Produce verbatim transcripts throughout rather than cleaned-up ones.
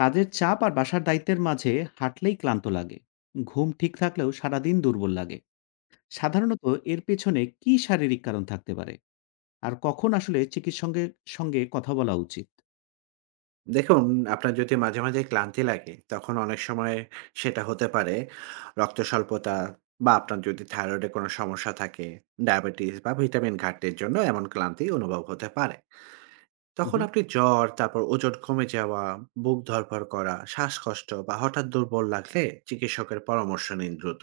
কাজের চাপ আর বাসার দায়িত্বের মাঝে হাঁটলেই ক্লান্ত লাগে। ঘুম ঠিক থাকলেও সারাদিন দুর্বল লাগে। সাধারণত এর পেছনে কি শারীরিক কারণ থাকতে পারে, আর কখন আসলে চিকিৎসঙ্গে সঙ্গে সঙ্গে কথা বলা উচিত? দেখুন, আপনার যদি মাঝে, মাঝে ক্লান্তি লাগে, তখন অনেক সময় সেটা হতে পারে রক্ত স্বল্পতা বা আপনার যদি থাইরয়েডে কোনো সমস্যা থাকে, ডায়াবেটিস বা ভিটামিন ঘাটতির জন্য এমন ক্লান্তি অনুভব হতে পারে। তখন হুম। আপনি জ্বর, তারপর ওজন কমে যাওয়া, বুক ধড়ফড় করা, শ্বাসকষ্ট বা হঠাৎ দুর্বল লাগলে চিকিৎসকের পরামর্শ নিন দ্রুত।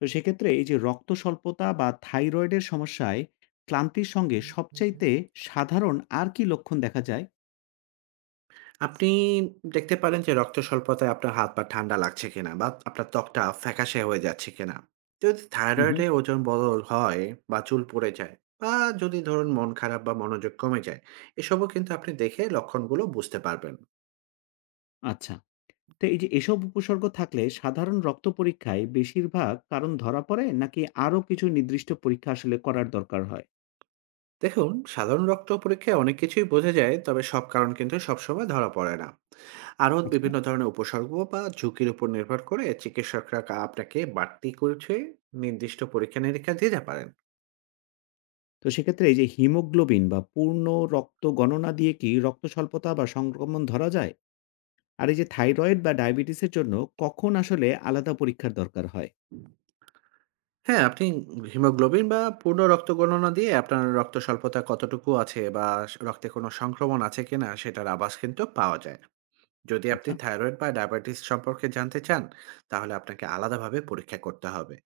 তো সেক্ষেত্রে এই যে রক্ত স্বল্পতা বা থাইরয়েডের সমস্যায় ক্লান্তির সঙ্গে সবচাইতে সাধারণ আর কি লক্ষণ দেখা যায়? আপনি দেখতে পারেন যে রক্ত স্বল্পতায় আপনার হাত পা ঠান্ডা লাগছে কিনা বা আপনার ত্বকটা ফ্যাকাশে হয়ে যাচ্ছে কিনা। যদি হুম। থাইরয়েডে ওজন বদল হয় বা চুল পড়ে যায় বা যদি ধরুন মন খারাপ বা মনোযোগ কমে যায়, এসবও কিন্তু আপনি দেখে লক্ষণগুলো বুঝতে পারবেন। আচ্ছা। তো এই যে এসব উপসর্গ থাকলে সাধারণ রক্ত পরীক্ষায় বেশিরভাগ কারণ ধরা পড়ে, নাকি আরো কিছু নির্দিষ্ট পরীক্ষা আসলে করার দরকার হয়? দেখুন, সাধারণ রক্ত পরীক্ষায় অনেক কিছুই বোঝা যায়, তবে সব কারণ কিন্তু সবসময় ধরা পড়ে না। আরও আচ্ছা। বিভিন্ন ধরনের উপসর্গ বা ঝুঁকির উপর নির্ভর করে চিকিৎসকরা কা- আপনাকে বাড়তি করছে নির্দিষ্ট পরীক্ষা নিরীক্ষা দিতে পারেন। তো সেক্ষেত্রে এই যে হিমোগ্লোবিন বা পূর্ণ রক্ত গণনা দিয়ে কি রক্ত স্বল্পতা বা সংক্রমণ ধরা যায়? আর এই যে থাইরয়েড বা ডায়াবেটিসের জন্য কখন আসলে আলাদা পরীক্ষার দরকার হয়? হ্যাঁ, আপনি হিমোগ্লোবিন বা পূর্ণ রক্ত গণনা দিয়ে আপনার রক্ত স্বল্পতা কতটুকু আছে বা স রক্তে কোনো সংক্রমণ আছে কিনা সেটার আভাস কিন্তু পাওয়া যায়। যদি আপনি আচ্ছা। থাইরয়েড বা ডায়াবেটিস সম্পর্কে জানতে চান, তাহলে আপনাকে আলাদাভাবে পরীক্ষা করতে হবে।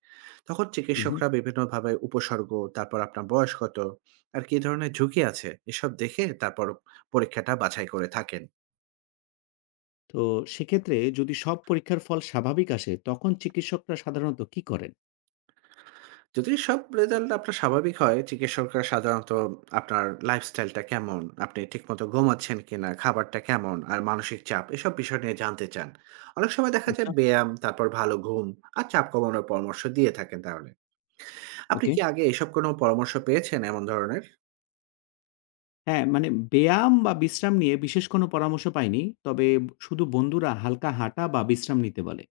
তখন হুম, হুম। চিকিৎসকরা বিভিন্নভাবে উপসর্গ, তারপর আপনার বয়স কত আর কী ধরনের ঝুঁকি আছে এসব দেখে তারপর পরীক্ষাটা বাছাই করে থাকেন। তো সেক্ষেত্রে যদি সব পরীক্ষার ফল স্বাভাবিক আসে, তখন চিকিৎসকরা সাধারণত কি করেন? যদি সব রেজাল্ট আপনার স্বাভাবিক হয়, চিকিৎসকরা সাধারণত আপনার লাইফস্টাইলটা কেমন, আপনি ঠিকমতো ঘুমাচ্ছেন কিনা, খাবারটা কেমন আর মানসিক চাপ এসব বিষয় নিয়ে জানতে চান। অনেক সময় দেখা আচ্ছা। যায় ব্যায়াম, তারপর ভালো ঘুম আর চাপ কমানোর পরামর্শ দিয়ে থাকেন তাহলে। আপনি ওকে। কি আগে এসব কোনো পরামর্শ পেয়েছেন এমন ধরনের? হ্যাঁ, মানে ব্যায়াম বা বিশ্রাম নিয়ে বিশেষ কোনো পরামর্শ পাইনি। তবে শুধু বন্ধুরা হালকা হাঁটা বা বিশ্রাম নিতে বলে।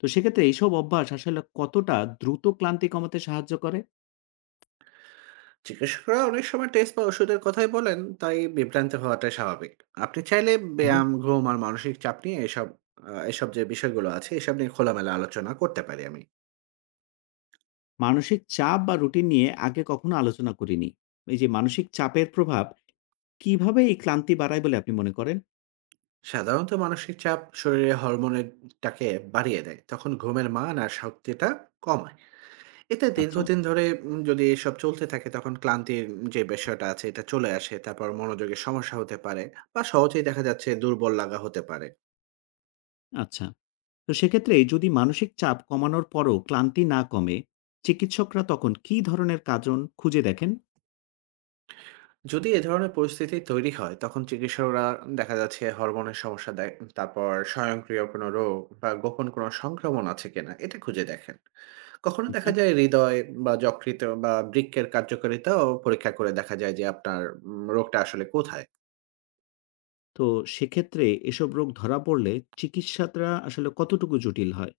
তো সেক্ষেত্রে এইসব অভ্যাস আসলে কতটা দ্রুত ক্লান্তি কমাতে সাহায্য করে? চিকিৎসকরা অনেক সময় টেস্ট বা ওষুধের কথাই বলেন, তাই বিভ্রান্ত হওয়াটাই স্বাভাবিক। আপনি চাইলে ব্যায়াম, ঘুম আর মানসিক চাপ নিয়ে এসব আ এসব যে বিষয়গুলো আছে এসব নিয়ে খোলামেলা আলোচনা করতে পারি আমি। মানসিক চাপ বা রুটিন নিয়ে আগে কখনো আলোচনা করিনি। এই যে মানসিক চাপের প্রভাব কিভাবে এই ক্লান্তি বাড়ায় বলে আপনি মনে করেন? সাধারণত মানসিক চাপ শরীরে হরমোনের টাকে বাড়িয়ে দেয়, তখন ঘুমের মান আর শক্তিটা কমায়। এতে আচ্ছা, দীর্ঘদিন ধরে উম, যদি এসব চলতে থাকে তখন ক্লান্তির যে বিষয়টা আছে এটা চলে আসে, তারপর মনোযোগের সমস্যা হতে পারে বা সহজেই দেখা যাচ্ছে দুর্বল লাগা হতে পারে। আচ্ছা। তো সেক্ষেত্রে যদি মানসিক চাপ কমানোর পরও ক্লান্তি না কমে, চিকিৎসকরা তখন কী ধরনের কারণ খুঁজে দেখেন? যদি এ ধরনের পরিস্থিতি তৈরি হয় তখন চিকিৎসকরা দেখা যাচ্ছে হরমোনের সমস্যা দেয়, তারপর স্বয়ংক্রিয় কোনো রোগ বা গোপন কোনো সংক্রমণ আছে কিনা এটা খুঁজে দেখেন। কখনো আচ্ছা। দেখা যায় হৃদয় বা যকৃত বা বৃক্কের কার্যকারিতাও পরীক্ষা করে দেখা যায় যে আপনার উম, রোগটা আসলে কোথায়। তো সেক্ষেত্রে এসব রোগ ধরা পড়লে চিকিৎসাটা আসলে কতটুকু জটিল হয়?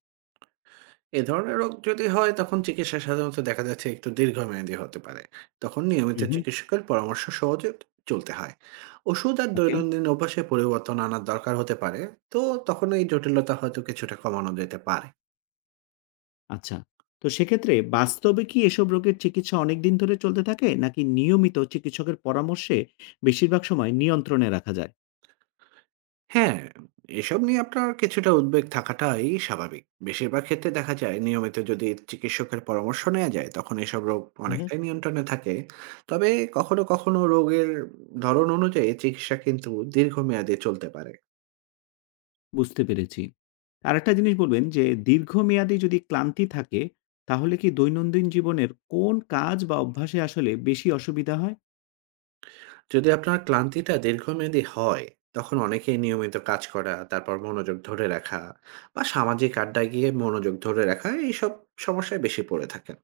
এ ধরনের রোগ যদি হয় তখন চিকিৎসা সাধারণত দেখা যাচ্ছে একটু দীর্ঘমেয়াদী হতে পারে। তখন নিয়মিত উহু। চিকিৎসকের পরামর্শ সহজে চলতে হয়। ওষুধ আর ওকে। দৈনন্দিন অভ্যাসে পরিবর্তন আনার দরকার হতে পারে। তো তখন এই জটিলতা হয়তো কিছুটা কমানো যেতে পারে। আচ্ছা। তো সেক্ষেত্রে বাস্তবে কি এসব রোগের চিকিৎসা অনেকদিন ধরে চলতে থাকে? নাকি নিয়মিত চিকিৎসকের পরামর্শে বেশিরভাগ সময় নিয়ন্ত্রণে রাখা যায়? হ্যাঁ, এসব নিয়ে আপনার কিছুটা উদ্বেগ থাকাটাই স্বাভাবিক। বেশিরভাগ ক্ষেত্রে দেখা যায় নিয়মিত যদি চিকিৎসকের পরামর্শ নেয়া যায়, তখন এসব রোগ হুম, হুম। অনেকটাই নিয়ন্ত্রণে থাকে। তবে কখনো, কখনো রোগের ধরন অনুযায়ী চিকিৎসা কিন্তু দীর্ঘমেয়াদে চলতে পারে। বুঝতে পেরেছি। আরেকটা জিনিস বলবেন যে দীর্ঘমেয়াদী যদি ক্লান্তি থাকে, তাহলে কি দৈনন্দিন জীবনের কোন কাজ বা অভ্যাসে আসলে বেশি অসুবিধা হয়? যদি আপনার ক্লান্তিটা দীর্ঘমেয়াদী হয়, তখন অনেকেই নিয়মিত কাজ করা, তারপর মনোযোগ ধরে রাখা বা সামাজিক আড্ডায় গিয়ে মনোযোগ ধরে রাখা, এইসব সমস্যায় বেশি পড়ে থাকেন।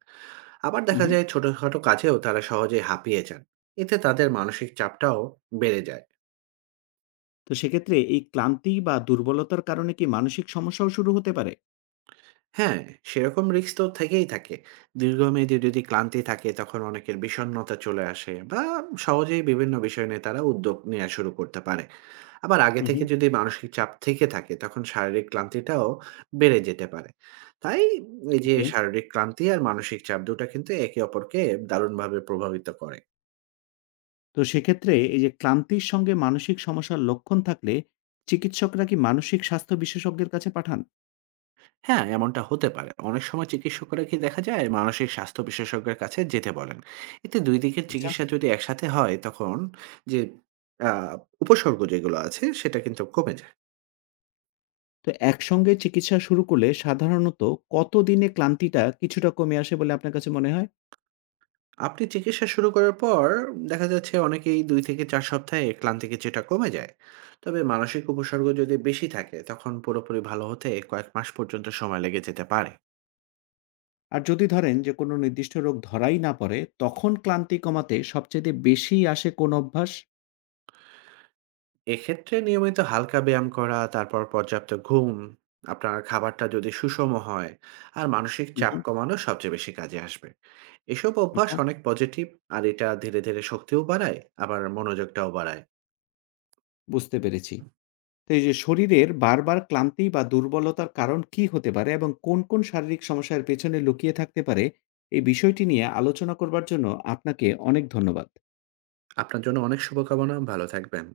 আবার হুম, দেখা হুম। যায় ছোটখাটো কাজেও তারা সহজে হাঁপিয়ে যান, এতে তাদের মানসিক চাপটাও বেড়ে যায়। তো সেক্ষেত্রে এই ক্লান্তি বা দুর্বলতার কারণে কি মানসিক সমস্যাও শুরু হতে পারে? হ্যাঁ, সেরকম রিস্ক তো থেকেই থাকে। দীর্ঘমেয়াদী যদি ক্লান্তি থাকে তখন অনেকের বিষণ্ণতা চলে আসে বা সহজেই বিভিন্ন বিষয় নিয়ে তারা উদ্যোগ নেওয়া শুরু করতে পারে। আবার আগে হুম, থেকে হুম। যদি মানসিক চাপ থেকে থাকে তখন শারীরিক ক্লান্তিটাও বেড়ে যেতে পারে। তাই এই যে ওকে। শারীরিক ক্লান্তি আর মানসিক চাপ দুটা কিন্তু একে অপরকে দারুণভাবে প্রভাবিত করে। তো সেক্ষেত্রে এই যে ক্লান্তির সঙ্গে মানসিক সমস্যার লক্ষণ থাকলে চিকিৎসকরা কি মানসিক স্বাস্থ্য বিশেষজ্ঞের কাছে পাঠান? হ্যাঁ, এমনটা হতে পারে। অনেক সময় চিকিৎসকরা কি দেখা যায় মানসিক স্বাস্থ্য বিশেষজ্ঞের কাছে যেতে বলেন। এতে দুই দিকের আচ্ছা। চিকিৎসা যদি একসাথে হয় তখন যে আ উপসর্গ যেগুলো আছে সেটা কিন্তু কমে যায়। তো একসঙ্গে চিকিৎসা শুরু করলে সাধারণত কতদিনে ক্লান্তিটা কিছুটা কমে আসে বলে আপনার কাছে মনে হয়? আপনি চিকিৎসা শুরু করার পর দেখা যাচ্ছে অনেকেই দুই থেকে চার সপ্তাহে ক্লান্তি কিছুটা কমে যায়। তবে মানসিক উপসর্গ যদি বেশি থাকে তখন পুরোপুরি ভালো হতে কয়েক মাস পর্যন্ত সময় লেগে যেতে পারে। আর যদি ধরেন যে কোনো নির্দিষ্ট রোগ ধরাই না পড়ে, তখন ক্লান্তি কমাতে সবচেয়ে বেশি আসে কোন অভ্যাস? এক্ষেত্রে নিয়মিত হালকা ব্যায়াম করা, তারপর পর্যাপ্ত ঘুম, আপনার খাবারটা যদি সুষম হয়, আর মানসিক হুম, চাপ হুম। কমানো সবচেয়ে বেশি কাজে আসবে। এসব অভ্যাস আচ্ছা। অনেক পজিটিভ, আর এটা ধীরে, ধীরে শক্তিও বাড়ায়, আবার মনোযোগটাও বাড়ায়। বুঝতে পেরেছি। তো এই যে শরীরের বারবার ক্লান্তি বা দুর্বলতার কারণ কি হতে পারে এবং কোন, কোন শারীরিক সমস্যার পেছনে লুকিয়ে থাকতে পারে, এই বিষয়টি নিয়ে আলোচনা করবার জন্য আপনাকে অনেক ধন্যবাদ। আপনার জন্য অনেক শুভকামনা। ভালো থাকবেন।